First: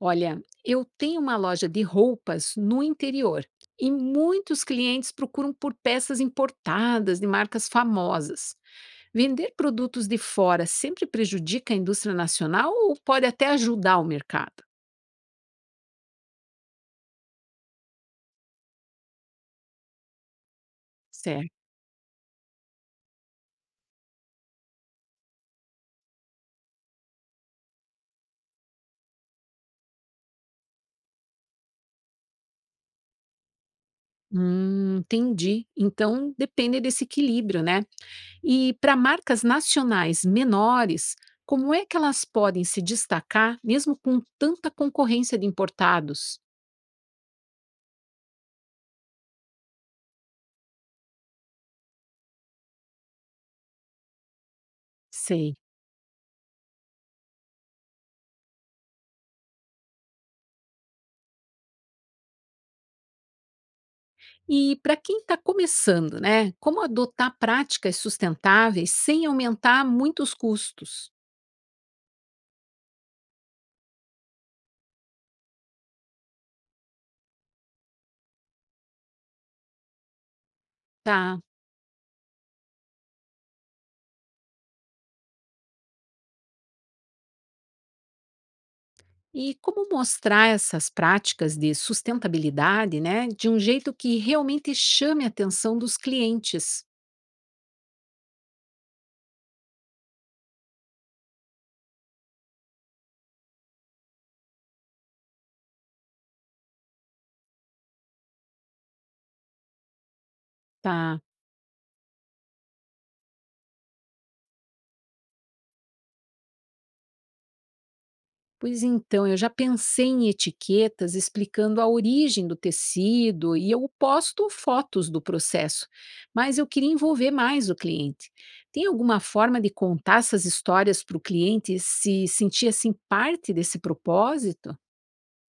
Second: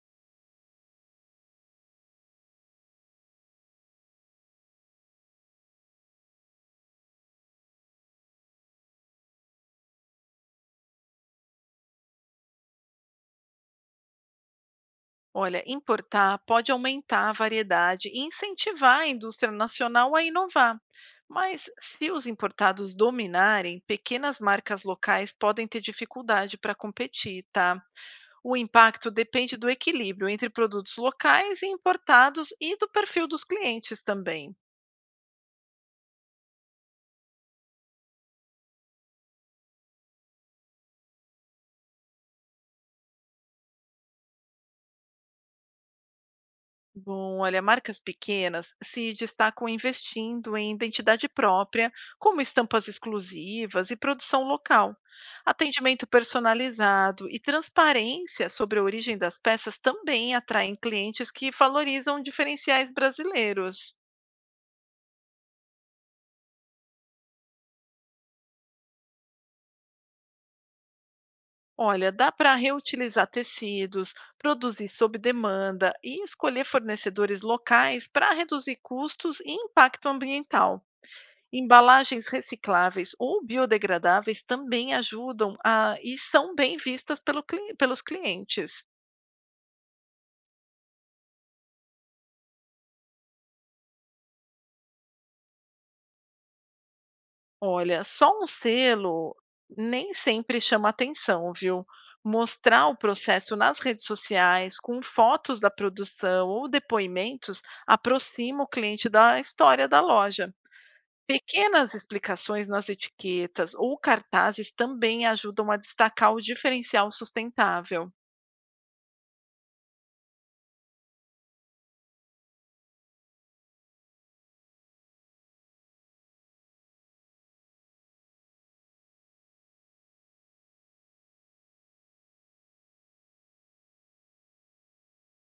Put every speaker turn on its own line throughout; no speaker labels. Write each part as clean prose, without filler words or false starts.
Olha, eu tenho uma loja de roupas no interior e muitos clientes procuram por peças importadas de marcas famosas. Vender produtos de fora sempre prejudica a indústria nacional ou pode até ajudar o mercado?
Olha, importar pode aumentar a variedade e incentivar a indústria nacional a inovar.
Certo.
Mas se os importados dominarem, pequenas marcas locais podem ter dificuldade para competir, tá? O impacto depende do equilíbrio entre produtos locais e importados e do perfil dos clientes também.
Entendi. Então depende desse equilíbrio, né? E para marcas nacionais menores, como é que elas podem se destacar mesmo com tanta concorrência de importados?
Bom, olha, marcas pequenas se destacam investindo em identidade própria, como estampas exclusivas e produção local.
Sei.
Atendimento personalizado e transparência sobre a origem das peças também atraem clientes que valorizam diferenciais brasileiros.
E para quem está começando, né? Como adotar práticas sustentáveis sem aumentar muitos custos,
Olha, dá para reutilizar tecidos, produzir sob demanda e escolher fornecedores locais para reduzir custos e impacto ambiental.
tá?
Embalagens recicláveis ou biodegradáveis também ajudam a e são bem vistas pelos clientes.
E como mostrar essas práticas de sustentabilidade, né, de um jeito que realmente chame a atenção dos clientes,
Olha, só um selo nem sempre chama atenção, viu? Mostrar o processo nas redes sociais, com fotos da produção ou depoimentos, aproxima o cliente da história da loja.
tá?
Pequenas explicações nas etiquetas ou cartazes também ajudam a destacar o diferencial sustentável.
Pois então, eu já pensei em etiquetas explicando a origem do tecido e eu posto fotos do processo, mas eu queria envolver mais o cliente. Tem alguma forma de contar essas histórias para o cliente se sentir assim parte desse propósito?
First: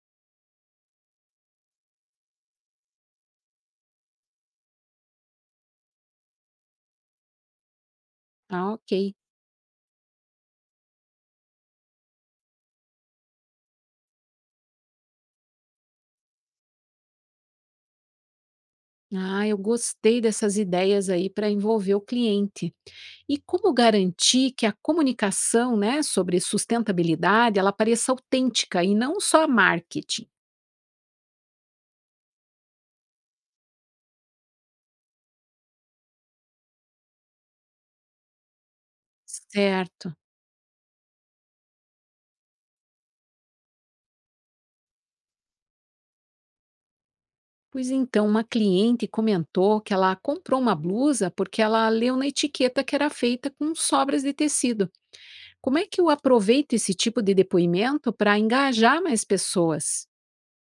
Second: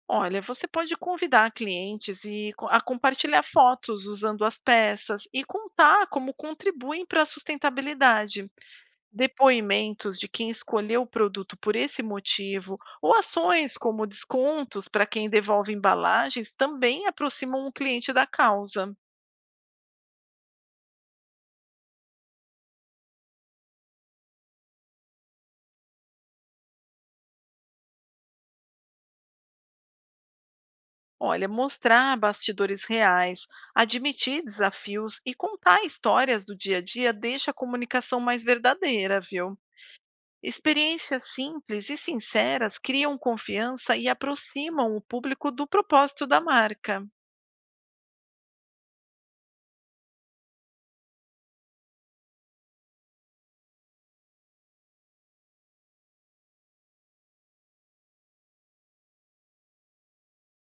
Olha, você pode convidar clientes a compartilhar fotos usando as peças e contar como contribuem para a sustentabilidade.
Ah, ok.
Depoimentos de quem escolheu o produto por esse motivo ou ações como descontos para quem devolve embalagens também aproximam o cliente da causa.
Ah, eu gostei dessas ideias aí para envolver o cliente. E como garantir que a comunicação, né, sobre sustentabilidade, ela pareça autêntica e não só marketing?
Olha, mostrar bastidores reais, admitir desafios e contar histórias do dia a dia deixa a comunicação mais verdadeira, viu?
Certo.
Experiências simples e sinceras criam confiança e aproximam o público do propósito da marca.
Pois então, uma cliente comentou que ela comprou uma blusa porque ela leu na etiqueta que era feita com sobras de tecido. Como é que eu aproveito esse tipo de depoimento para engajar mais pessoas?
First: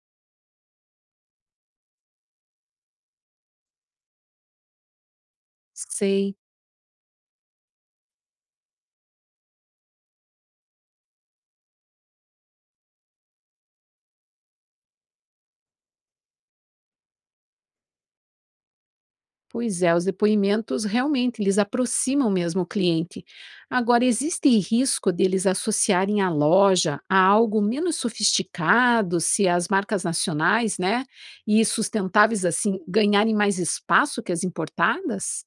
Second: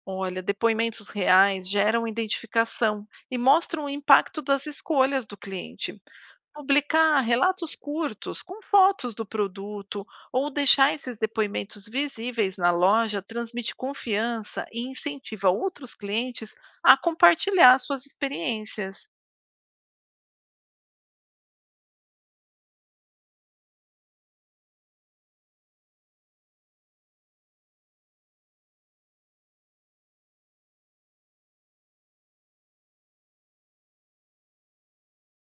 Olha, depoimentos reais geram identificação e mostram o impacto das escolhas do cliente.
Sei.
Publicar relatos curtos com fotos do produto ou deixar esses depoimentos visíveis na loja transmite confiança e incentiva outros clientes a compartilhar suas experiências.
Pois é, os depoimentos realmente eles aproximam mesmo o cliente. Agora, existe risco deles associarem a loja a algo menos sofisticado, se as marcas nacionais, né, e sustentáveis assim ganharem mais espaço que as importadas?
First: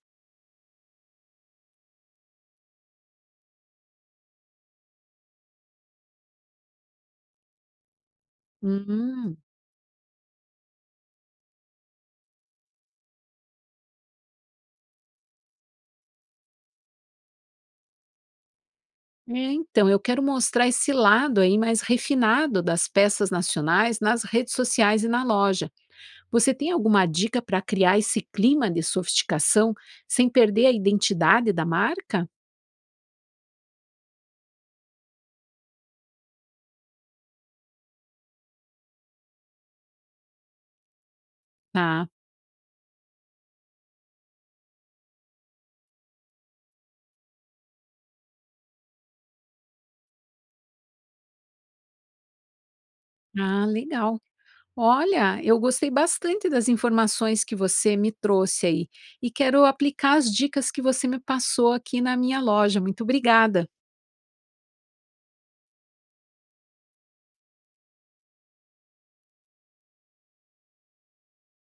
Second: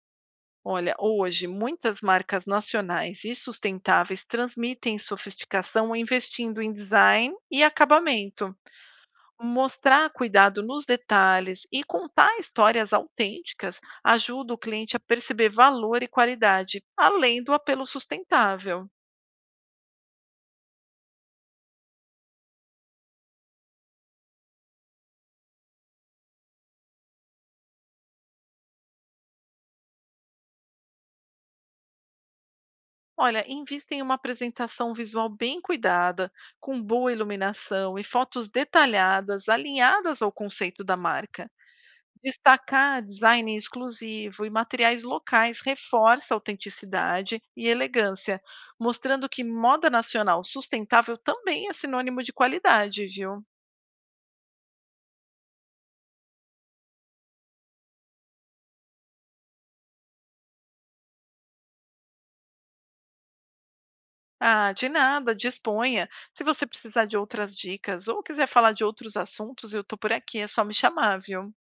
Olha, hoje muitas marcas nacionais e sustentáveis transmitem sofisticação investindo em design e acabamento.
Hum.
Mostrar cuidado nos detalhes e contar histórias autênticas ajuda o cliente a perceber valor e qualidade, além do apelo sustentável.
É, então, eu quero mostrar esse lado aí mais refinado das peças nacionais nas redes sociais e na loja. Você tem alguma dica para criar esse clima de sofisticação sem perder a identidade da marca?
Olha, invista em uma apresentação visual bem cuidada, com boa iluminação e fotos detalhadas alinhadas ao conceito da marca.
Tá.
Destacar design exclusivo e materiais locais reforça a autenticidade e elegância, mostrando que moda nacional sustentável também é sinônimo de qualidade, viu?
Ah, legal. Olha, eu gostei bastante das informações que você me trouxe aí e quero aplicar as dicas que você me passou aqui na minha loja. Muito obrigada.
Ah, de nada, disponha. Se você precisar de outras dicas ou quiser falar de outros assuntos, eu tô por aqui, é só me chamar, viu?